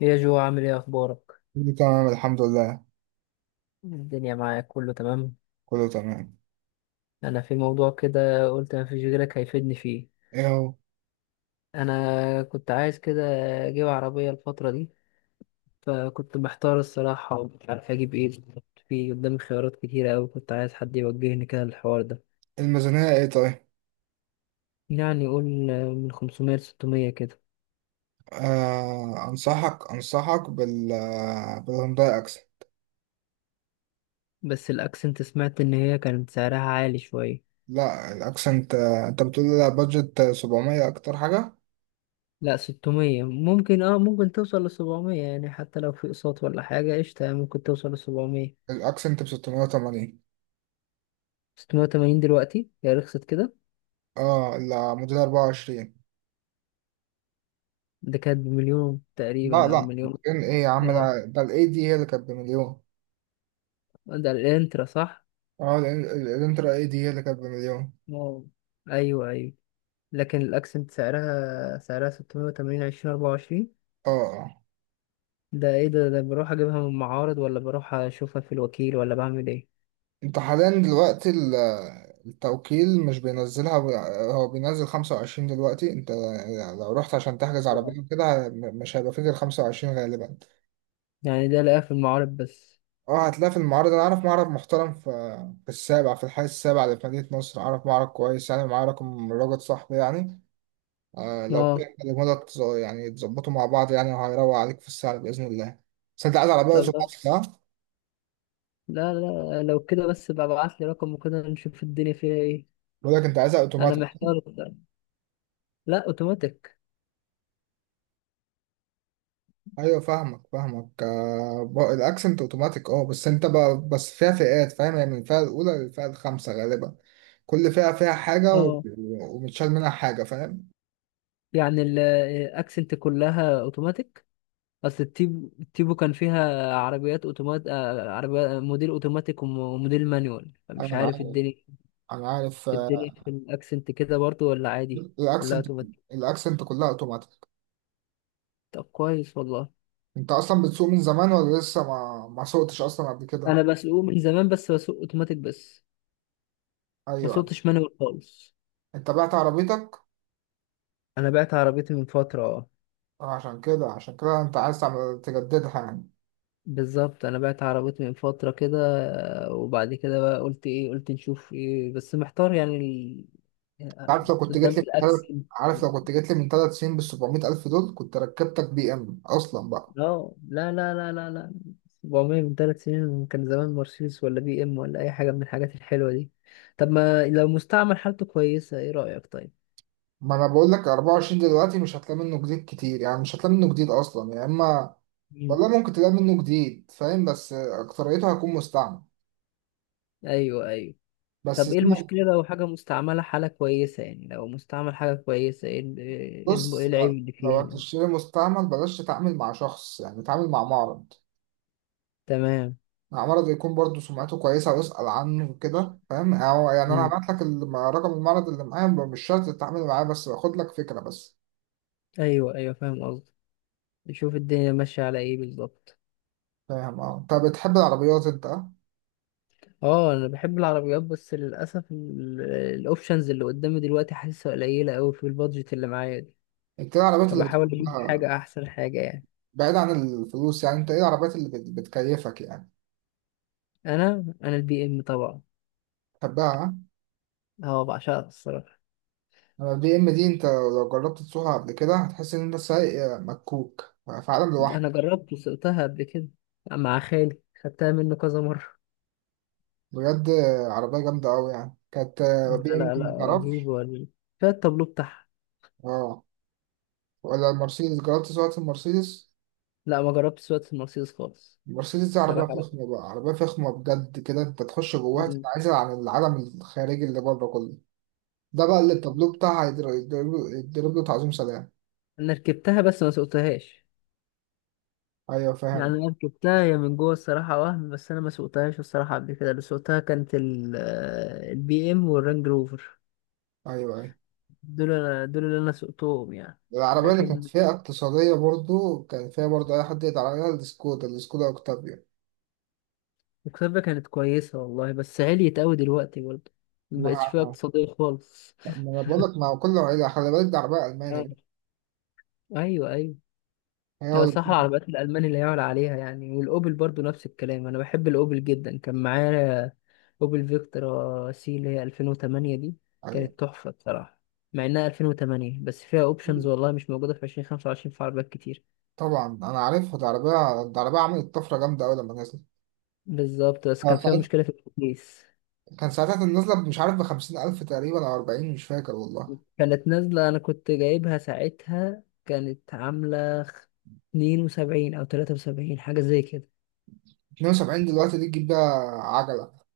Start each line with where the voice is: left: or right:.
left: يا جو، عامل ايه؟ اخبارك.
right: كله تمام الحمد لله،
left: الدنيا معاك كله تمام.
right: كله تمام.
left: انا في موضوع كده، قلت ما فيش غيرك هيفيدني فيه.
right: ايه هو؟
left: انا كنت عايز كده اجيب عربية الفترة دي، فكنت محتار الصراحة ومش عارف اجيب ايه بالظبط. في قدامي خيارات كتيرة اوي، كنت عايز حد يوجهني كده للحوار ده.
right: الميزانية ايه طيب؟
left: يعني قول من 500 ل 600 كده.
right: آه، انصحك بالهونداي اكسنت.
left: بس الاكسنت سمعت ان هي كانت سعرها عالي شوية.
right: لا الاكسنت انت بتقول لي لا، بادجت 700 اكتر حاجة.
left: لا 600 ممكن، ممكن توصل ل 700، يعني حتى لو في اقساط ولا حاجة قشطة، يعني ممكن توصل ل 700.
right: الاكسنت ب 680.
left: 680 دلوقتي هي رخصت كده؟
right: اه لا، موديل 24.
left: ده كانت بمليون
right: لا
left: تقريبا او
right: لا،
left: مليون.
right: ايه يا عم
left: اه.
right: ده الاي دي هي اللي كانت بمليون.
left: ده الانترا صح؟
right: اه، الانترا اي دي هي اللي كانت بمليون.
left: اه، ايوه ايوه. لكن الاكسنت سعرها 680 2024.
right: اه آه.
left: ده ايه ده بروح اجيبها من المعارض ولا بروح اشوفها في الوكيل ولا بعمل ايه؟
right: انت حاليا دلوقتي التوكيل مش بينزلها. هو بينزل 25 دلوقتي، انت لو رحت عشان تحجز
left: آه.
right: عربية كده مش هيبقى فيه غير 25 غالبا.
left: يعني ده لاقيها في المعارض بس؟
right: اه، هتلاقي في المعرض. انا اعرف معرض محترم في، في السابع، في الحي السابع اللي في مدينة نصر، اعرف معرض كويس يعني، معاه رقم، راجل صاحبي يعني. آه، لو كده
left: اه.
right: كلموا لك يعني تظبطوا مع بعض يعني، وهيروق عليك في السعر بإذن الله. بس انت عايز عربية
left: طب لا،
right: اوتوماتيك ها؟
left: لا لا، لو كده بس بقى ابعت لي رقم، وكده نشوف الدنيا فيها ايه.
right: بقول لك انت عايزها
left: انا
right: اوتوماتيك؟
left: محتار. لا، اوتوماتيك.
right: ايوه فاهمك فاهمك الاكسنت اوتوماتيك اه، بس انت بقى بس فيها فئات فاهم، يعني من الفئه الاولى للفئه الخامسه غالبا. كل فئه فيها حاجه
left: اه.
right: ومتشال منها حاجه، فاهم؟
left: يعني الاكسنت كلها اوتوماتيك؟ اصل التيبو كان فيها عربيات اوتومات آه، عربيات موديل اوتوماتيك، وموديل مانيوال، فمش
right: انا
left: عارف
right: عارف،
left: الدنيا
right: انا عارف
left: في
right: آه،
left: الدنيا في الاكسنت كده برضو ولا عادي ولا
right: الاكسنت،
left: اوتوماتيك.
right: الاكسنت كلها اوتوماتيك.
left: طب كويس والله.
right: انت اصلا بتسوق من زمان ولا لسه ما سوقتش اصلا قبل كده؟
left: انا بسوق من زمان، بس بسوق اوتوماتيك بس. ما
right: ايوه.
left: سوقتش مانيوال خالص.
right: انت بعت عربيتك؟
left: انا بعت عربيتي من فترة، اه.
right: آه، عشان كده عشان كده انت عايز تعمل تجددها يعني.
left: بالظبط، انا بعت عربيتي من فترة كده. آه. وبعد كده بقى قلت ايه؟ قلت نشوف ايه، بس محتار يعني
right: أنت عارف
left: آه،
right: لو كنت
left: قدام
right: جيت لي
left: الاكسنت.
right: عارف لو كنت جيت لي من ثلاث سنين بال 700 الف دول كنت ركبتك بي ام اصلا بقى.
left: اه، لا لا لا لا لا. 400 من 3 سنين كان زمان مرسيدس، ولا بي ام، ولا اي حاجه من الحاجات الحلوه دي. طب ما لو مستعمل حالته كويسه، ايه رايك طيب؟
right: ما انا بقول لك 24 دلوقتي مش هتلاقي منه جديد كتير، يعني مش هتلاقي منه جديد اصلا، يا اما
left: مم.
right: والله ممكن تلاقي منه جديد فاهم، بس اكتريته هيكون مستعمل.
left: ايوه ايوه.
right: بس
left: طب
right: زي
left: ايه
right: ما-
left: المشكله لو حاجه مستعمله حاله كويسه؟ يعني لو مستعمل حاجه كويسه، ايه إيه إيه
right: بص،
left: العيب
right: لو
left: اللي فيها
right: لو
left: يعني؟
right: هتشتري مستعمل بلاش تتعامل مع شخص، يعني تتعامل مع معرض.
left: تمام.
right: معرض يكون برضه سمعته كويسة واسأل عنه كده فاهم، أو يعني أنا
left: مم.
right: هبعت لك رقم المعرض اللي معايا، مش شرط تتعامل معاه بس باخد لك فكرة بس.
left: ايوه ايوه، فاهم قصدي. نشوف الدنيا ماشيه على ايه بالظبط.
right: فاهم؟ اه، أنت بتحب العربيات أنت أه؟
left: اه. انا بحب العربيات، بس للاسف الاوبشنز اللي قدامي دلوقتي حاسسها قليله قوي في البادجت اللي معايا دي،
right: أنت إيه العربيات اللي
left: فبحاول اجيب
right: بتحبها؟
left: حاجه، احسن حاجه يعني.
right: بعيد عن الفلوس يعني، انت ايه العربيات اللي بتكيفك يعني،
left: انا البي ام طبعا.
right: تحبها ها؟
left: اه، بعشقها الصراحه.
right: انا البي ام دي، انت لو جربت تسوقها قبل كده هتحس ان انت سايق مكوك في عالم
left: انا
right: لوحده.
left: جربت وسقتها قبل كده، مع خالي خدتها منه كذا مره
right: بجد، عربية جامدة أوي يعني كانت، بي
left: لا
right: ام
left: لا
right: دي
left: لا، رهيب
right: متعرفش.
left: ولا. فيها التابلو بتاعها.
right: اه، ولا المرسيدس؟ جربت سواقة المرسيدس؟
left: لا، ما جربتش سواقة المرسيدس خالص.
right: المرسيدس دي عربية
left: الصراحه لا.
right: فخمة بقى، عربية فخمة بجد كده، انت تخش جواها
left: مم.
right: تتعزل عن العالم الخارجي اللي بره كله. ده بقى اللي التابلو بتاعها يضرب، يضرب له تعظيم سلام.
left: انا ركبتها بس ما سوقتهاش.
right: ايوه
left: يعني
right: فاهم.
left: انا ركبتها هي من جوه الصراحه وهم، بس انا ما سوقتهاش الصراحه قبل كده. اللي سوقتها كانت البي ام والرانج روفر.
right: ايوه ايوه،
left: دول انا، دول اللي انا سوقتهم يعني.
right: العربية اللي كانت
left: لكن
right: فيها اقتصادية برضو، كان فيها برضو أي حد يقدر عليها، السكودا، السكودا أوكتافيا.
left: الكسبة كانت كويسة والله، بس عليت أوي دلوقتي برضه، مبقتش
right: مع
left: فيها اقتصادية خالص.
right: ما أنا بقول لك، مع كل عيلة خلي بالك، دي عربية ألماني
left: آه.
right: بقى.
left: أيوه أيوه.
right: هي هو
left: لو صح
right: اللي
left: العربيات الألماني اللي يعلى عليها يعني. والأوبل برضه نفس الكلام، أنا بحب الأوبل جدا. كان معايا أوبل فيكتورا سي اللي هي 2008 دي،
right: عليها.
left: كانت تحفة بصراحة، مع إنها 2008 بس فيها أوبشنز والله مش موجودة في 2025 في عربيات كتير.
right: طبعا أنا عارفها دي، عربية، دي عربية عملت طفرة جامدة أوي لما نزلت.
left: بالظبط، بس
right: كان
left: كان فيها
right: ساعتها،
left: مشكلة في التكييف.
right: كان ساعتها كانت نازلة مش عارف بخمسين ألف تقريبا أو أربعين، مش فاكر والله.
left: كانت نازلة، أنا كنت جايبها ساعتها كانت عاملة 72 أو 73، حاجة زي كده.
right: اتنين وسبعين دلوقتي دي تجيب بيها عجلة.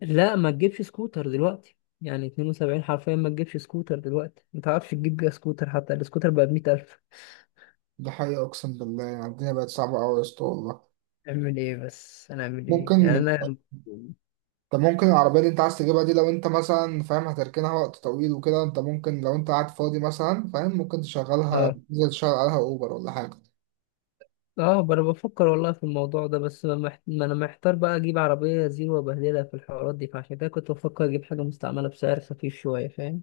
left: لا، ما تجيبش سكوتر دلوقتي يعني. 72 حرفيا ما تجيبش سكوتر دلوقتي، ما تعرفش تجيب بيها سكوتر، حتى السكوتر بقى بـ100 ألف.
right: دي حقيقة أقسم بالله، يعني الدنيا بقت صعبة أوي يا اسطى والله.
left: أعمل إيه بس؟ أنا أعمل إيه يعني؟
right: ممكن
left: أنا
right: طب ممكن العربية اللي انت عايز تجيبها دي، لو انت مثلا فاهم هتركنها وقت طويل وكده، انت ممكن لو انت قاعد فاضي مثلا فاهم، ممكن تشغلها،
left: آه
right: تنزل تشغل عليها اوبر ولا حاجة.
left: آه أنا بفكر والله في الموضوع ده، بس ما أنا محتار بقى. أجيب عربية زيرو وأبهدلها في الحوارات دي، فعشان كده كنت بفكر أجيب حاجة مستعملة بسعر خفيف شوية، فاهم.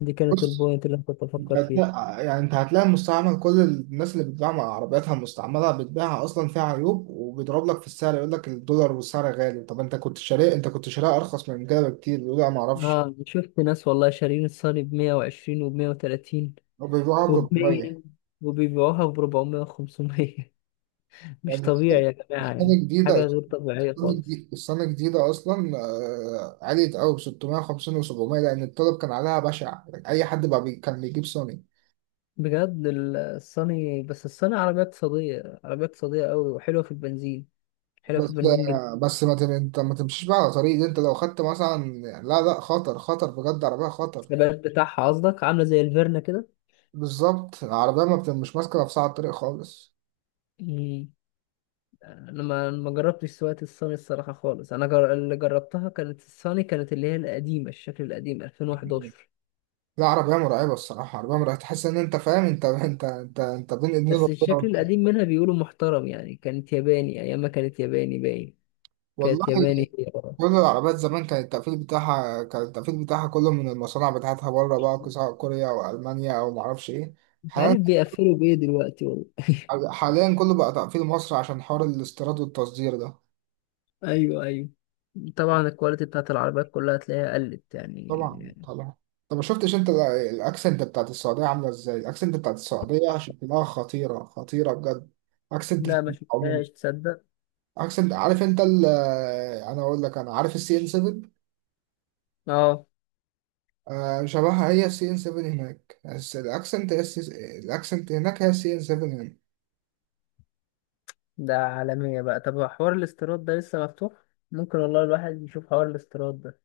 left: دي كانت
right: بص،
left: البوينت اللي أنا كنت بفكر فيها.
right: يعني انت هتلاقي مستعمل، كل الناس اللي بتبيع مع عربياتها مستعملة بتبيعها اصلا فيها عيوب، وبيضرب لك في السعر، يقول لك الدولار والسعر غالي. طب انت كنت شاريه، انت كنت شاريها ارخص من كده بكتير، يقول لا ما اعرفش.
left: اه، شفت ناس والله شارين الصيني ب 120 وب 130
right: وبيبيعها ب
left: وب
right: 400
left: 100، وبيبيعوها ب 400 و500 مش
right: يعني.
left: طبيعي يا جماعة،
right: سنة
left: يعني
right: جديدة،
left: حاجة غير طبيعية
right: السنة
left: خالص.
right: الجديدة، السنة الجديدة أصلا آه، عليت أوي ب 650 و700 لأن الطلب كان عليها بشع، أي حد بقى بي كان بيجيب سوني.
left: بجد الصيني، بس الصيني عربية اقتصادية، عربية اقتصادية قوي وحلوة في البنزين. حلوة في
right: بس
left: البنزين جدا.
right: آه، بس ما تم... أنت ما تمشيش بقى على طريق دي، أنت لو خدت مثلا، لا لا، خطر، خطر بجد، عربية خطر.
left: الثبات بتاعها قصدك، عاملة زي الفيرنا كده.
right: بالظبط، العربية ما بت... مش ماسكة نفسها على الطريق خالص.
left: مم. انا ما جربتش سواقة الصيني الصراحة خالص. انا اللي جربتها كانت الصيني، كانت اللي هي القديمة، الشكل القديم 2011.
right: لا، عربية مرعبة الصراحة، عربية مرعبة، تحس إن أنت فاهم أنت بين إيدين
left: بس الشكل
right: ربنا
left: القديم منها بيقولوا محترم، يعني كانت ياباني ايام ما كانت ياباني باين.
right: والله.
left: كانت ياباني هي آه.
right: كل العربيات زمان كان التقفيل بتاعها، كان التقفيل بتاعها كله من المصانع بتاعتها بره بقى، سواء كوريا أو ألمانيا أو معرفش إيه.
left: مش
right: حاليا،
left: عارف بيقفلوا بايه دلوقتي والله
right: حاليا كله بقى تقفيل مصر عشان حوار الاستيراد والتصدير ده.
left: ايوه ايوه. طبعا الكواليتي بتاعت العربيات كلها هتلاقيها قلت يعني.
right: طبعا طبعا. طب ما شفتش أنت الأكسنت بتاعت السعودية عاملة إزاي؟ الأكسنت بتاعت السعودية شكلها خطيرة، خطيرة بجد، أكسنت.
left: لا، ما
right: عموما
left: شفتهاش تصدق.
right: أكسنت، عارف أنت ال، أنا أقول لك، أنا عارف السي إن 7.
left: اه.
right: آه، شبهها هي السي إن 7 هناك، بس الأكسنت هي السي، الأكسنت هناك هي السي إن 7.
left: ده عالمية بقى. طب هو حوار الاستيراد ده لسه مفتوح؟ ممكن والله الواحد يشوف حوار الاستيراد ده.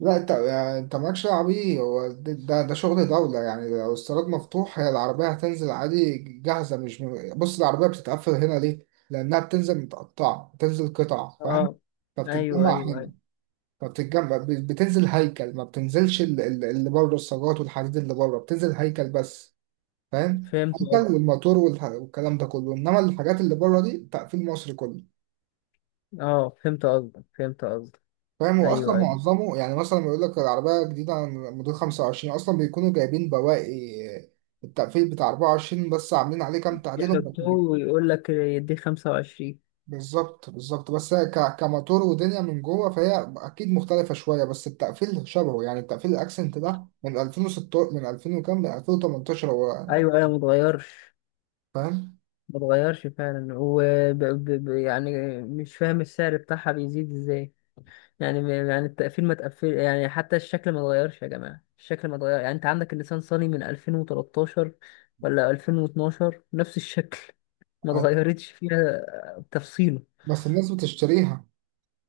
right: لا انت، يعني انت مالكش دعوه بيه، هو ده ده شغل دوله يعني، لو الصاروخ مفتوح هي العربيه هتنزل عادي جاهزه، مش م... بص العربيه بتتقفل هنا ليه؟ لانها بتنزل متقطعه، بتنزل قطع، فاهم؟
left: اه، ايوه ايوه
right: فبتتجمع
left: ايوه،
right: هنا. بتنزل هيكل، ما بتنزلش اللي بره الصاجات والحديد اللي بره، بتنزل هيكل بس. فاهم؟
left: فهمت
right: هيكل
left: قصدك.
right: والموتور والكلام ده كله، انما الحاجات اللي بره دي تقفيل مصري كله.
left: اه، فهمت قصدك، فهمت قصدك.
right: فاهم؟ هو اصلا
left: ايوه ايوه.
right: معظمه، يعني مثلا لما يقول لك العربيه جديده عن موديل 25 اصلا بيكونوا جايبين بواقي التقفيل بتاع 24 بس عاملين عليه كام تعديل،
left: يحطوه ويقول لك يديه 25.
right: بالظبط بالظبط. بس هي كموتور ودنيا من جوه فهي اكيد مختلفه شويه، بس التقفيل شبهه، يعني التقفيل الاكسنت ده من 2006، من 2000 وكام، من 2018 هو،
left: ايوه ايوه، ما اتغيرش.
right: فاهم؟
left: ما اتغيرش فعلا، ب... يعني مش فاهم السعر بتاعها بيزيد ازاي. يعني يعني التقفيل ما تقفل يعني. حتى الشكل ما اتغيرش يا جماعه، الشكل ما اتغير. يعني انت عندك اللسان صيني من 2013 ولا 2012، نفس الشكل، ما
right: أيوة.
left: اتغيرتش فيها تفصيله.
right: بس الناس بتشتريها.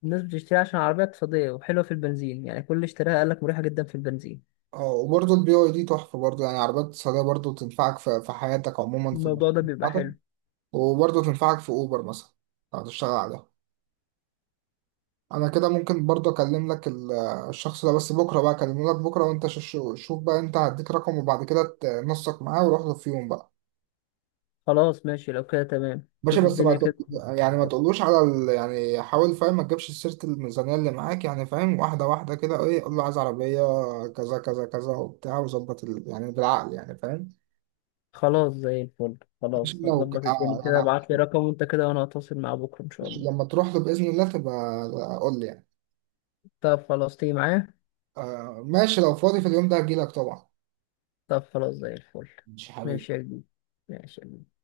left: الناس بتشتري عشان عربيه اقتصاديه وحلوه في البنزين يعني. كل اللي اشتراها قال لك مريحه جدا في البنزين.
right: اه، وبرضه البي واي دي تحفه برضه، يعني عربيات اقتصاديه، برضه تنفعك في، في حياتك عموما، في
left: الموضوع ده بيبقى
right: المشروع.
left: حلو.
right: وبرضه تنفعك في اوبر مثلا لو هتشتغل عليها. انا كده ممكن برضه اكلم لك الشخص ده، بس بكره بقى اكلمه لك بكره، وانت شوف بقى، انت هديك رقم وبعد كده تنسق معاه وروح له في يوم بقى.
left: خلاص، ماشي. لو كده تمام،
right: باشا،
left: شوف
right: بس ما
left: الدنيا
right: تق-
left: كده.
right: يعني ما تقولوش على ال... آه، يعني حاول فاهم، ما تجيبش سيرة الميزانية اللي معاك يعني، فاهم، واحدة واحدة كده، ايه، قول له عايز عربية كذا كذا كذا وبتاع، وظبط يعني بالعقل يعني، فاهم؟
left: خلاص، زي الفل.
right: عشان
left: خلاص،
right: لو
left: هظبط
right: ك-
left: الدنيا
right: اه
left: كده.
right: يعني
left: ابعت لي رقم وانت كده، وانا هتواصل مع بكره ان شاء
right: عشان
left: الله.
right: لما تروح له بإذن الله تبقى آه، قول لي يعني.
left: طب خلاص، تيجي معايا؟
right: آه ماشي، لو فاضي في اليوم ده هجيلك طبعا.
left: طب خلاص زي الفل.
right: مش
left: ماشي
right: حبيبي.
left: يا جديد. ماشي يا جديد.